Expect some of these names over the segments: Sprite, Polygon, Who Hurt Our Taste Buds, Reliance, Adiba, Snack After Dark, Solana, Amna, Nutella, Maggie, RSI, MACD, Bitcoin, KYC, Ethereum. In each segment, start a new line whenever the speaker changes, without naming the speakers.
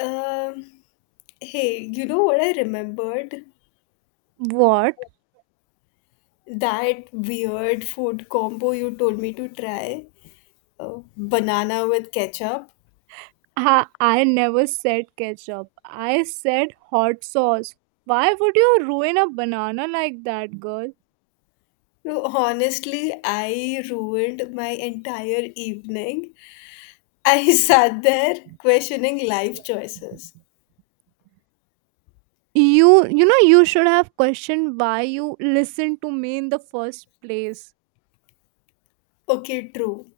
Um, Hey, you know what I remembered?
What?
That weird food combo you told me to try? Banana with ketchup.
I never said ketchup. I said hot sauce. Why would you ruin a banana like that, girl?
No, honestly, I ruined my entire evening. I sat there questioning life choices.
You know you should have questioned why you listened to me in the first place.
Okay, true.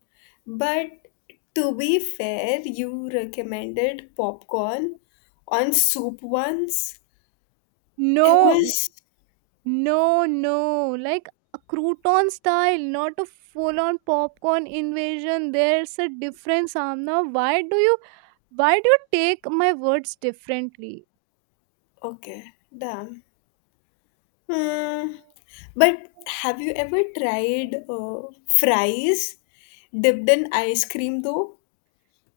But to be fair, you recommended popcorn on soup once. It
No,
was
no, no. Like a crouton style, not a full on popcorn invasion. There's a difference, Amna. Why do you take my words differently?
okay, damn. Hmm. But have you ever tried fries dipped in ice cream though?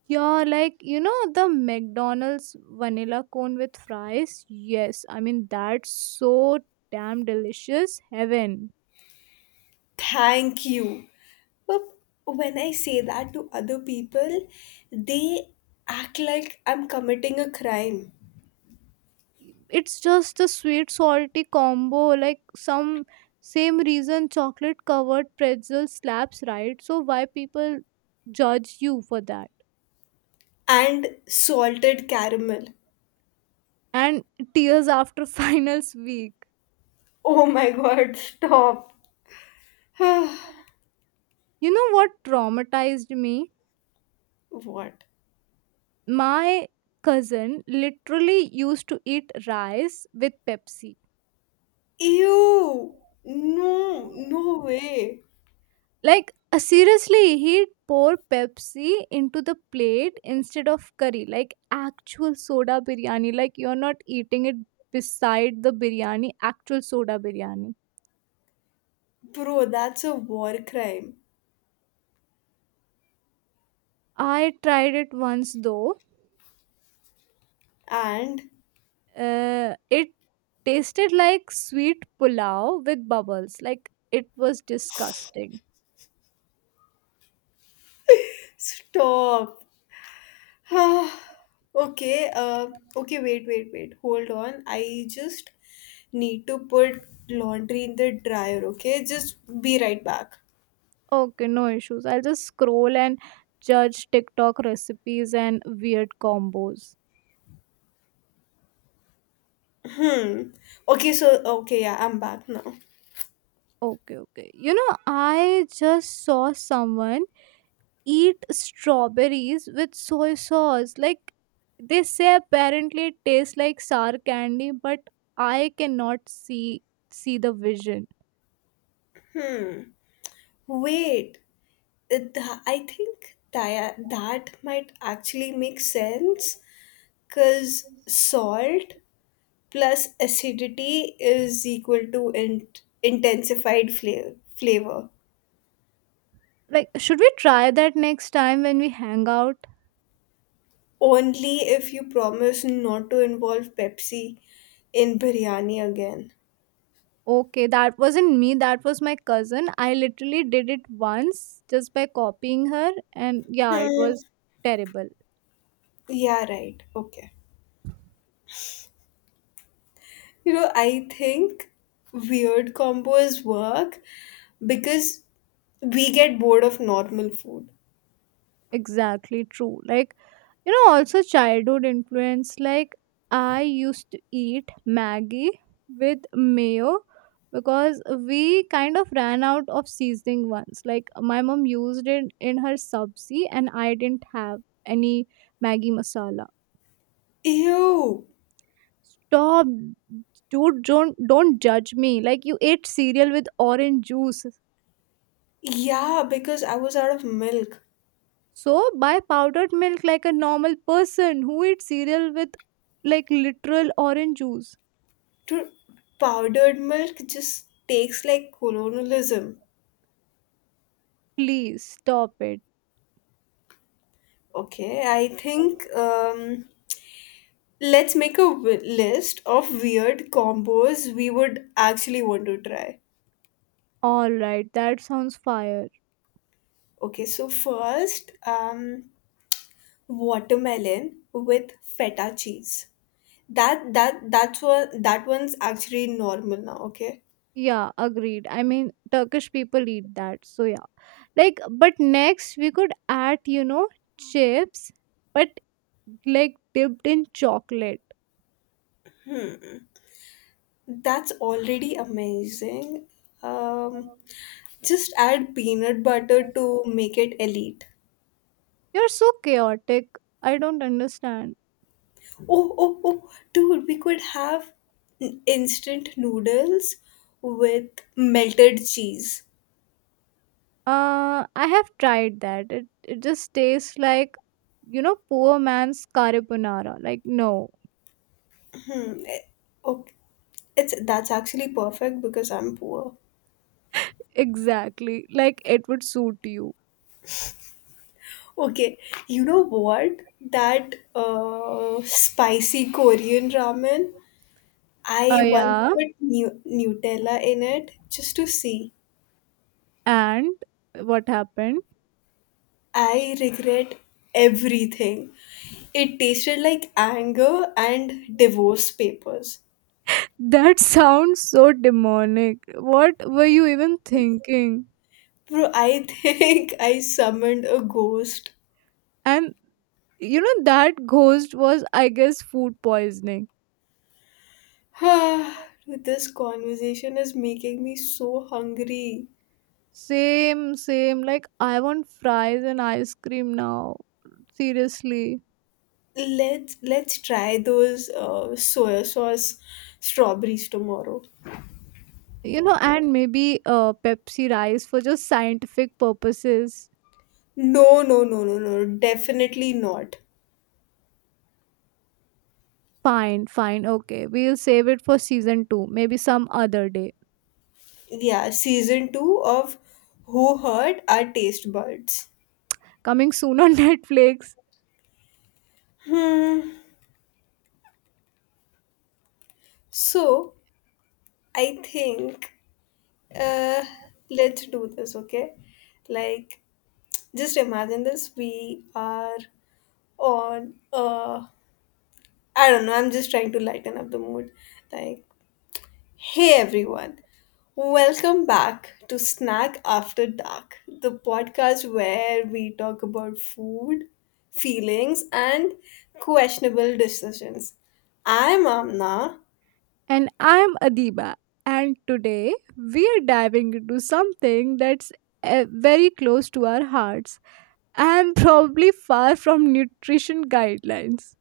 Yeah, like you know the McDonald's vanilla cone with fries. Yes, I mean that's so damn delicious. Heaven.
Thank you. But when I say that to other people, they act like I'm committing a crime.
It's just a sweet salty combo. Like, some same reason chocolate covered pretzel slaps, right. So why people judge you for that?
And salted caramel.
And tears after finals week.
Oh my god, stop.
You know what traumatized me?
What?
My cousin literally used to eat rice with Pepsi.
Ew! No, no way.
Like, seriously, he'd pour Pepsi into the plate instead of curry, like actual soda biryani. Like you're not eating it beside the biryani, actual soda biryani.
Bro, that's a war crime.
I tried it once though.
And
It tasted like sweet pulao with bubbles. Like it was disgusting.
stop. Ah, okay, okay, wait, wait, wait. Hold on. I just need to put laundry in the dryer, okay? Just be right back.
Okay, no issues. I'll just scroll and judge TikTok recipes and weird combos.
Hmm. Okay, so, okay, yeah, I'm back now.
Okay, okay. You know, I just saw someone eat strawberries with soy sauce. Like, they say apparently it tastes like sour candy, but I cannot see the vision.
Wait, uh, I think that might actually make sense because salt plus acidity is equal to intensified flavor.
Like, should we try that next time when we hang out?
Only if you promise not to involve Pepsi in biryani again.
Okay, that wasn't me, that was my cousin. I literally did it once just by copying her, and yeah, it
Hmm.
was terrible.
Yeah, right. Okay. You know, I think weird combos work because we get bored of normal food.
Exactly true. Like, you know, also childhood influence. Like, I used to eat Maggie with mayo, because we kind of ran out of seasoning once. Like, my mom used it in her sabzi, and I didn't have any Maggie masala.
Ew.
Stop, dude. Don't judge me like you ate cereal with orange juice.
Yeah, because I was out of milk.
So buy powdered milk like a normal person who eats cereal with, like, literal orange juice.
Dude, powdered milk just takes like colonialism.
Please stop it.
Okay, I think let's make a list of weird combos we would actually want to try.
All right, that sounds fire.
Okay, so first, watermelon with feta cheese. That's what that one's actually normal now. Okay,
Yeah, agreed. I mean, Turkish people eat that. So, yeah. Like, but next we could add, you know, chips, but like dipped in chocolate.
that's already amazing. Um, just add peanut butter to make it elite.
You're so chaotic. I don't understand.
Oh, dude, we could have instant noodles with melted cheese.
I have tried that. It just tastes like, you know, poor man's carbonara. Like, no,
Hmm. eh, Okay. It's that's actually perfect because I'm poor.
exactly. Like it would suit you.
Okay, you know what? That spicy Korean ramen.
Uh,
I once
yeah.
put Nutella in it just to see.
And what happened?
I regret everything. It tasted like anger and divorce papers.
That sounds so demonic. What were you even thinking?
Bro, I think I summoned a ghost.
And you know, that ghost was, I guess, food poisoning.
This conversation is making me so hungry.
Same, same. Like, I want fries and ice cream now. Seriously.
Let's try those soy sauce strawberries tomorrow.
You know, and maybe Pepsi rice for just scientific purposes.
No, no, no, no, no, definitely not.
Fine, fine. Okay. We'll save it for season two. Maybe some other day.
Yeah, season two of Who Hurt Our Taste Buds.
Coming soon on Netflix.
Hmm. So I think uh, let's do this, okay? Like, just imagine this. We are on. I don't know. I'm just trying to lighten up the mood. Like, hey everyone, welcome back to Snack After Dark, the podcast where we talk about food, feelings, and questionable decisions. I'm Amna.
And I'm Adiba. And today we are diving into something that's very close to our hearts and probably far from nutrition guidelines.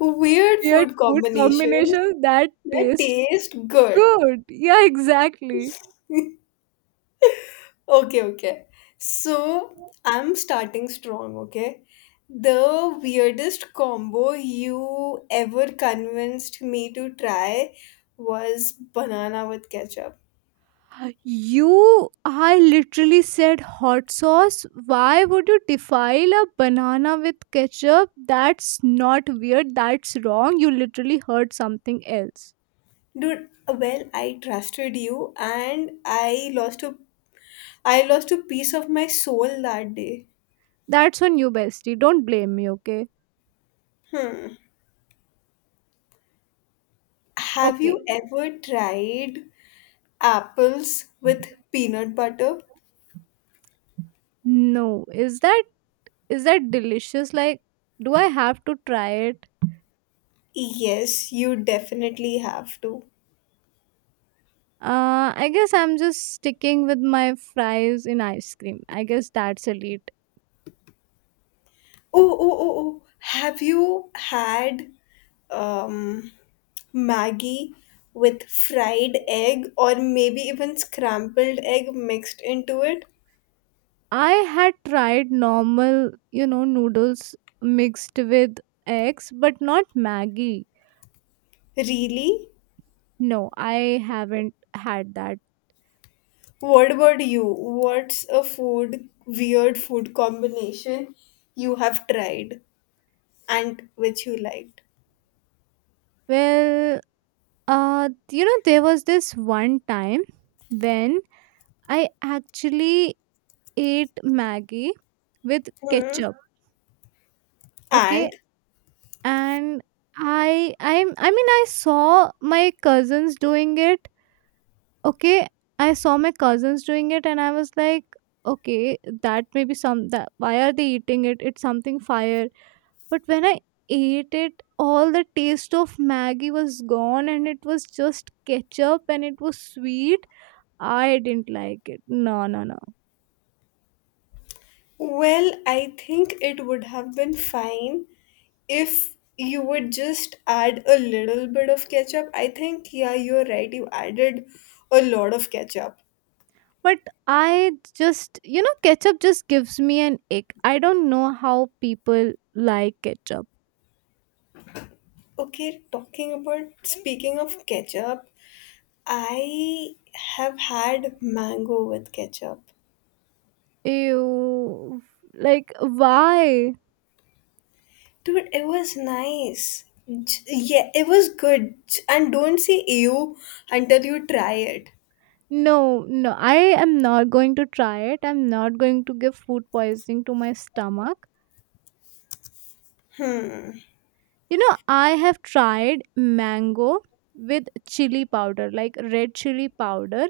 Weird
Weird
food
food
combinations
combinations that
that
taste
taste good.
good. Yeah, exactly.
Okay, okay. So I'm starting strong, okay? The weirdest combo you ever convinced me to try was banana with ketchup.
You, I literally said hot sauce. Why would you defile a banana with ketchup? That's not weird. That's wrong. You literally heard something else.
Dude, well, I trusted you and I lost a piece of my soul that day.
That's on you, bestie. Don't blame me, okay?
Hmm. Have
Okay.
you ever tried apples with peanut butter?
No. Is that delicious? Like, do I have to try it?
Yes, you definitely have to.
I guess I'm just sticking with my fries in ice cream. I guess that's elite.
Oh, oh, oh, oh. Have you had um, Maggie with fried egg or maybe even scrambled egg mixed into it?
I had tried normal, you know, noodles mixed with eggs, but not Maggie.
Really?
No, I haven't had that.
What about you? What's a weird food combination you have tried and which you liked?
Well, you know, there was this one time when I actually ate Maggie with
Hmm.
ketchup, okay?
And
And I mean I saw my cousins doing it, okay? I saw my cousins doing it and I was like, okay, that may be some that why are they eating it? It's something fire. But when I ate it, all the taste of Maggie was gone and it was just ketchup and it was sweet. I didn't like it. No, no, no.
well, I think it would have been fine if you would just add a little bit of ketchup, I think, yeah, you're right. You added a lot of ketchup.
But I just, you know, ketchup just gives me an ick. I don't know how people like ketchup.
Okay, talking about speaking of ketchup, I have had mango with ketchup.
Ew, like, why?
Dude, it was nice. Yeah, it was good. And don't say ew until you try it.
No, no, I am not going to try it. I'm not going to give food poisoning to my stomach.
Hmm.
You know, I have tried mango with chili powder, like red chili powder,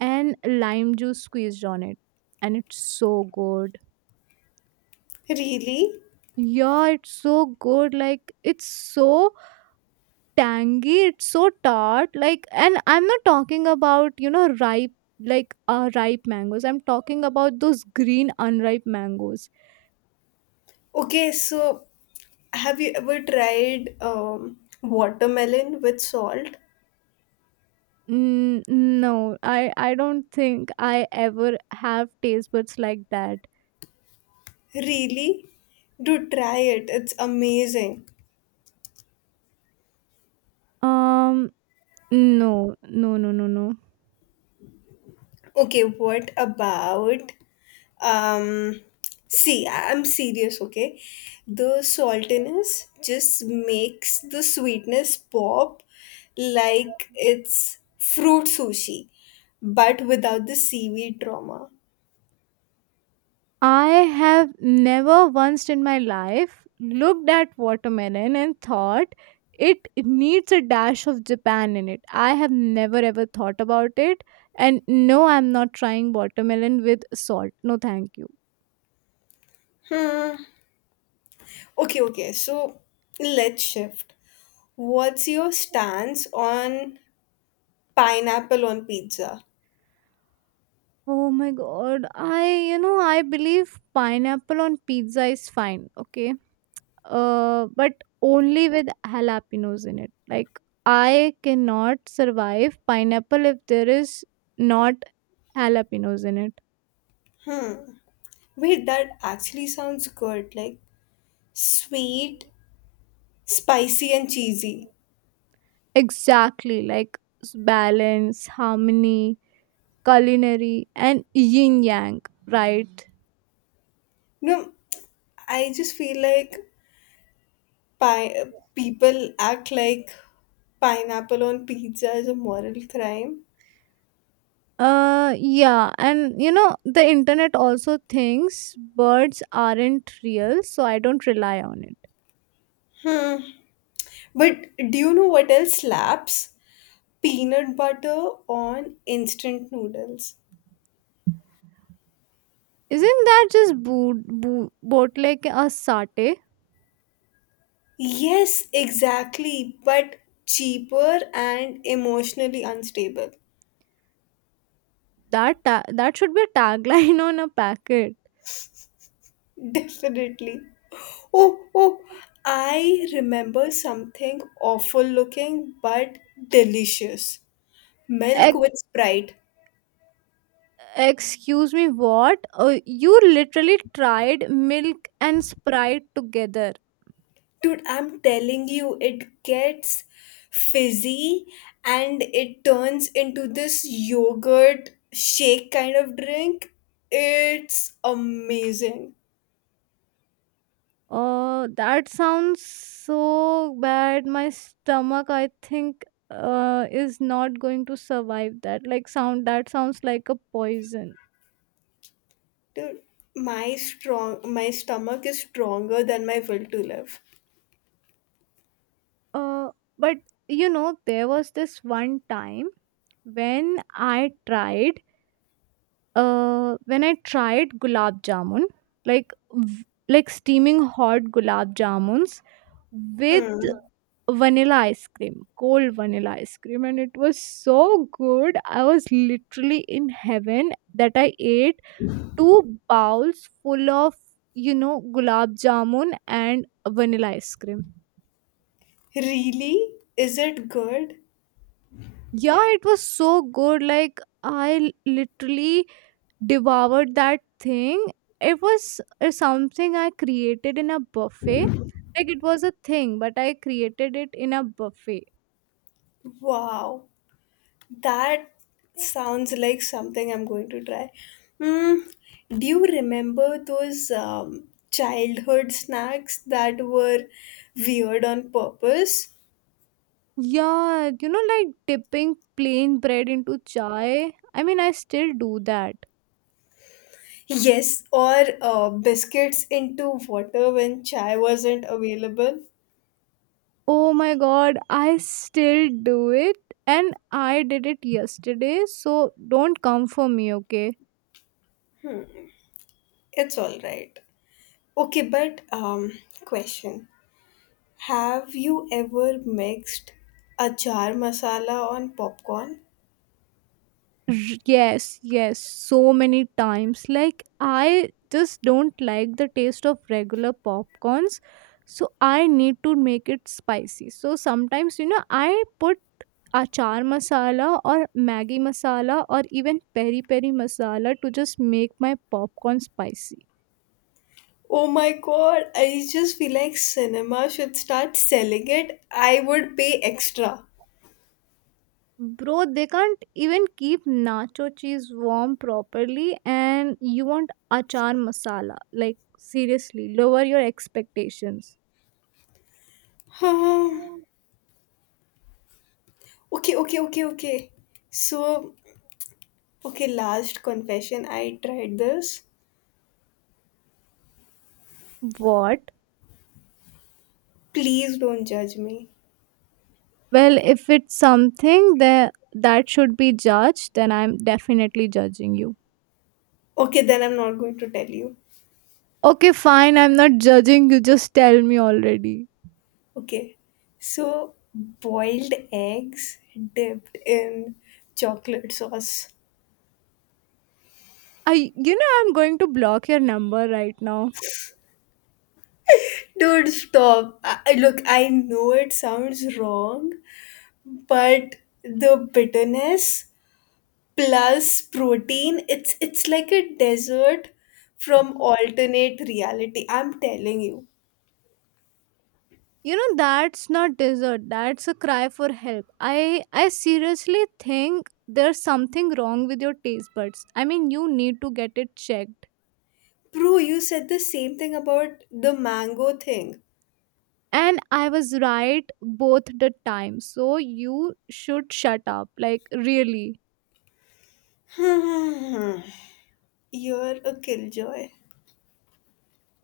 and lime juice squeezed on it, and it's so good.
Really?
Yeah, it's so good. Like, it's so tangy, it's so tart. Like, and I'm not talking about, you know, ripe, like, ripe mangoes. I'm talking about those green unripe mangoes.
Okay, so have you ever tried watermelon with salt?
N- no, I don't think I ever have taste buds like that.
Really? Do try it. It's amazing.
um no, no, no, no, no.
Okay, what about um see, I'm serious, okay? The saltiness just makes the sweetness pop like it's fruit sushi, but without the seaweed trauma.
I have never once in my life looked at watermelon and thought it needs a dash of Japan in it. I have never ever thought about it. And no, I'm not trying watermelon with salt. No, thank you.
Hmm. Okay, okay. So let's shift. What's your stance on pineapple on pizza?
Oh my god. I believe pineapple on pizza is fine. Okay. But only with jalapenos in it. Like I cannot survive pineapple if there is not jalapenos in it.
Wait, that actually sounds good. Like sweet, spicy, and cheesy.
Exactly, like, balance, harmony, culinary, and yin yang, right?
No, I just feel like people act like pineapple on pizza is a moral crime.
Yeah, and you know, the internet also thinks birds aren't real, so I don't rely on it.
Hmm. But do you know what else slaps? Peanut butter on instant noodles.
Isn't that just bootleg a satay?
Yes, exactly. But cheaper and emotionally unstable.
That should be a tagline on a packet.
Definitely. Oh, oh, I remember something awful looking but delicious. Milk
Ex-
with Sprite.
excuse me, what? You literally tried milk and Sprite together.
Dude, I'm telling you, it gets fizzy and it turns into this yogurt shake kind of drink. It's amazing.
Oh, that sounds so bad. My stomach, I think, is not going to survive that. Like, that sounds like a poison.
Dude, my stomach is stronger than my will to live.
Uh, but you know, there was this one time when I tried gulab jamun, like like steaming hot gulab jamuns with.
Hmm.
Yeah. Vanilla ice cream, cold vanilla ice cream, and it was so good. I was literally in heaven, that I ate two bowls full of, you know, gulab jamun and vanilla ice cream.
Really? Is it good?
Yeah, it was so good. Like, I literally devoured that thing. It was something I created in a buffet. Like, it was a thing, but I created it in a buffet.
Wow. That sounds like something I'm going to try. Mm, do you remember those childhood snacks that were weird on purpose?
Yeah, you know, like dipping plain bread into chai. I mean, I still do that.
Yes, or biscuits into water when chai wasn't available.
Oh my god, I still do it. And I did it yesterday, so don't come for me, okay?
It's all right. Okay, but question: have you ever mixed achar masala on popcorn?
R- yes, yes, so many times. Like, I just don't like the taste of regular popcorns, so I need to make it spicy. So sometimes, you know, I put achar masala or maggi masala or even peri peri masala to just make my popcorn spicy.
Oh my god, I just feel like cinema should start selling it. I would pay extra.
Bro, they can't even keep nacho cheese warm properly, and you want achar masala. Like, seriously, lower your expectations.
Um, okay, okay, okay, okay. So, okay, last confession. I tried this.
What?
Please don't judge me.
Well, if it's something that should be judged, then I'm definitely judging you.
Okay, then I'm not going to tell you.
Okay, fine. I'm not judging you. Just tell me already.
Okay. So, boiled eggs dipped in chocolate sauce.
I, you know, I'm going to block your number right now.
Dude, stop. Look, I know it sounds wrong, but the bitterness plus protein it's like a desert from alternate reality, I'm telling you.
You know, that's not desert. That's a cry for help. I seriously think there's something wrong with your taste buds. I mean, you need to get it checked.
Bro, you said the same thing about the mango thing.
And I was right both the time. So you should shut up. Like, really.
Hmm. You're a killjoy.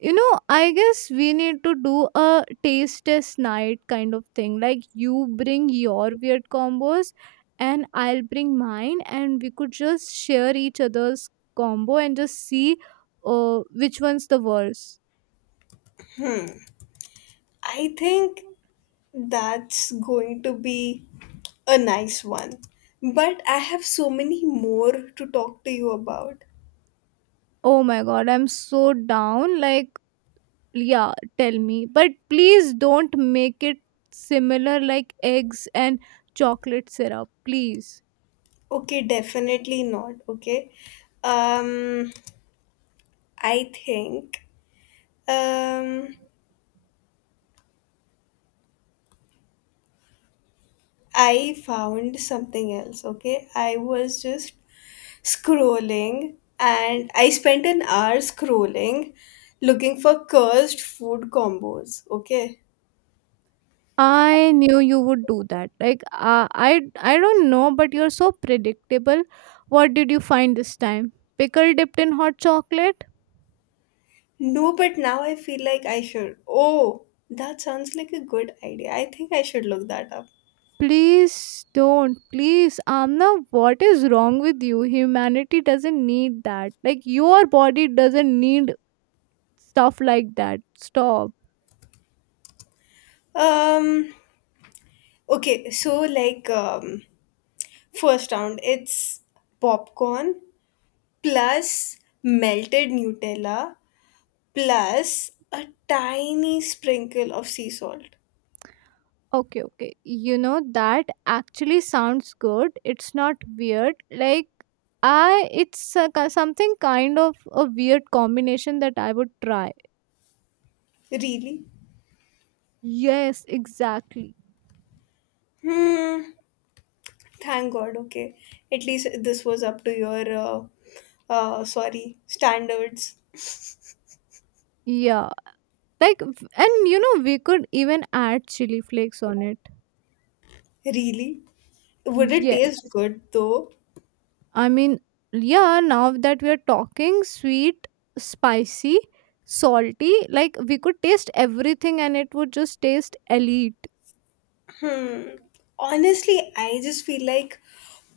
You know, I guess we need to do a taste test night kind of thing. Like, you bring your weird combos, and I'll bring mine, and we could just share each other's combo and just see which one's the worst.
I think that's going to be a nice one, but I have so many more to talk to you about.
Oh my god, I'm so down. Like, yeah, tell me, but please don't make it similar, like eggs and chocolate syrup, please.
Okay, definitely not. Okay, um I think um I found something else, okay? I was just scrolling and I spent an hour scrolling looking for cursed food combos, okay?
I knew you would do that. Like, I don't know, but you're so predictable. What did you find this time? Pickle dipped in hot chocolate?
No, but now I feel like I should. Oh, that sounds like a good idea. I think I should look that up.
Please don't. Please, Amna, what is wrong with you? Humanity doesn't need that. Like, your body doesn't need stuff like that. Stop.
Um, okay, so like, first round, it's popcorn plus melted Nutella plus a tiny sprinkle of sea salt.
Okay, okay. You know, that actually sounds good. It's not weird. Like, I it's a, ki- something kind of a weird combination that I would try.
Really?
Yes, exactly.
Hmm. Thank God. Okay. At least this was up to your, sorry, standards.
Yeah. Like, and you know we could even add chili flakes on it.
Really? Would it
Yes.
taste good though?
I mean, yeah, now that we are talking sweet, spicy, salty, like we could taste everything and it would just taste elite.
Hmm. Honestly, I just feel like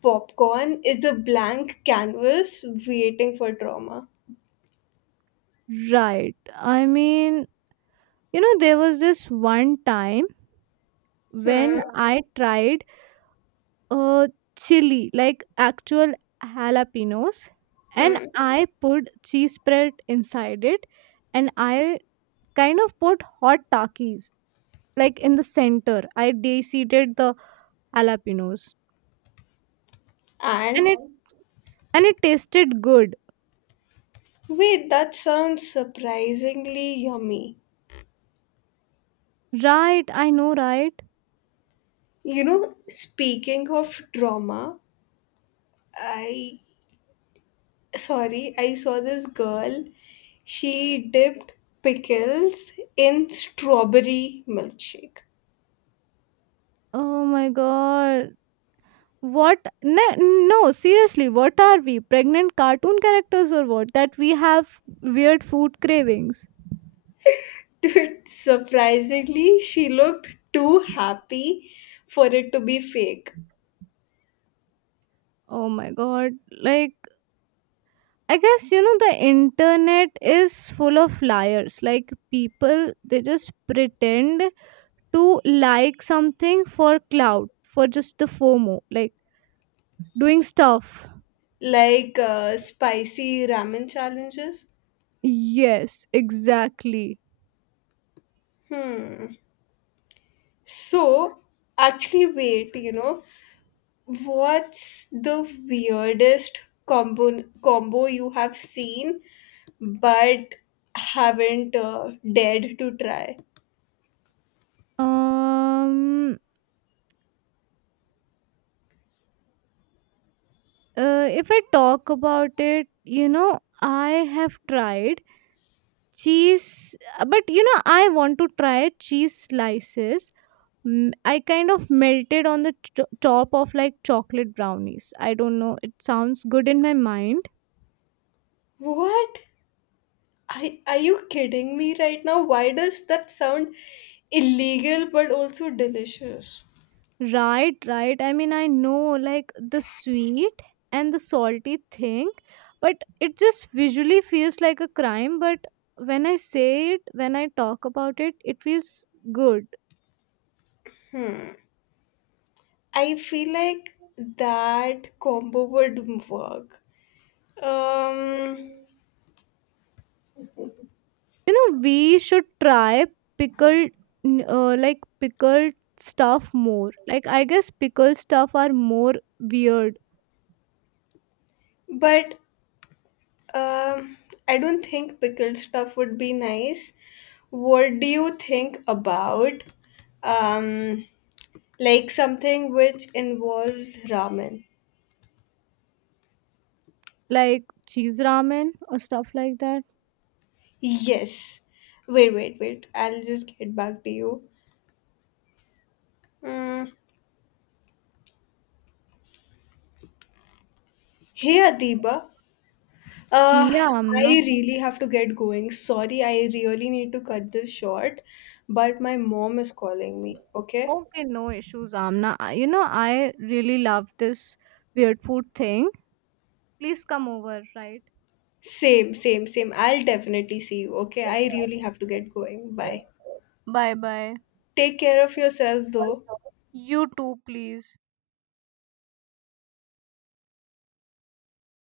popcorn is a blank canvas waiting for drama.
Right. I mean, you know there was this one time when
Hmm.
I tried uh chili, like actual jalapenos, and
Hmm.
I put cheese spread inside it, and I kind of put hot takis, like, in the center. I de-seeded the jalapenos, and
And
it tasted good.
wait, that sounds surprisingly yummy.
Right, I know, right?
You know, speaking of drama, I sorry, I saw this girl. She dipped pickles in strawberry milkshake.
Oh my god, what? No, no, seriously, what are we, pregnant cartoon characters or what, that we have weird food cravings?
Dude, surprisingly, she looked too happy for it to be fake.
Oh my god. Like, I guess, you know, the internet is full of liars. Like, people, they just pretend to like something for clout, for just the FOMO, like doing stuff.
Like spicy ramen challenges.
Yes, exactly.
Hmm. So, actually, wait, you know. What's the weirdest combo you have seen but haven't dared to try?
Um if I talk about it, you know, I have tried cheese, but you know I want to try cheese slices. I kind of melted on the top of, like, chocolate brownies. I don't know. It sounds good in my mind.
What? Are you kidding me right now? Why does that sound illegal but also delicious?
Right, right. I mean, I know, like, the sweet and the salty thing, but it just visually feels like a crime. But when I talk about it, it feels good.
I feel like that combo would work. Um,
You know, we should try pickled, like pickled stuff more. Like, I guess pickled stuff are more weird.
but Um, I don't think pickled stuff would be nice. What do you think about um like something which involves ramen?
Like cheese ramen or stuff like that?
Yes. Wait, wait, wait. I'll just get back to you. Mm. Hey Adiba. Uh
Yeah,
I
Amna.
really have to get going. Sorry, I really need to cut this short, but my mom is calling me, okay?
Okay, no issues, Amna. You know, I really love this weird food thing. Please come over, right?
Same, same, same. I'll definitely see you, okay? I really have to get going. Bye.
Bye bye.
Take care of yourself though.
You too, please.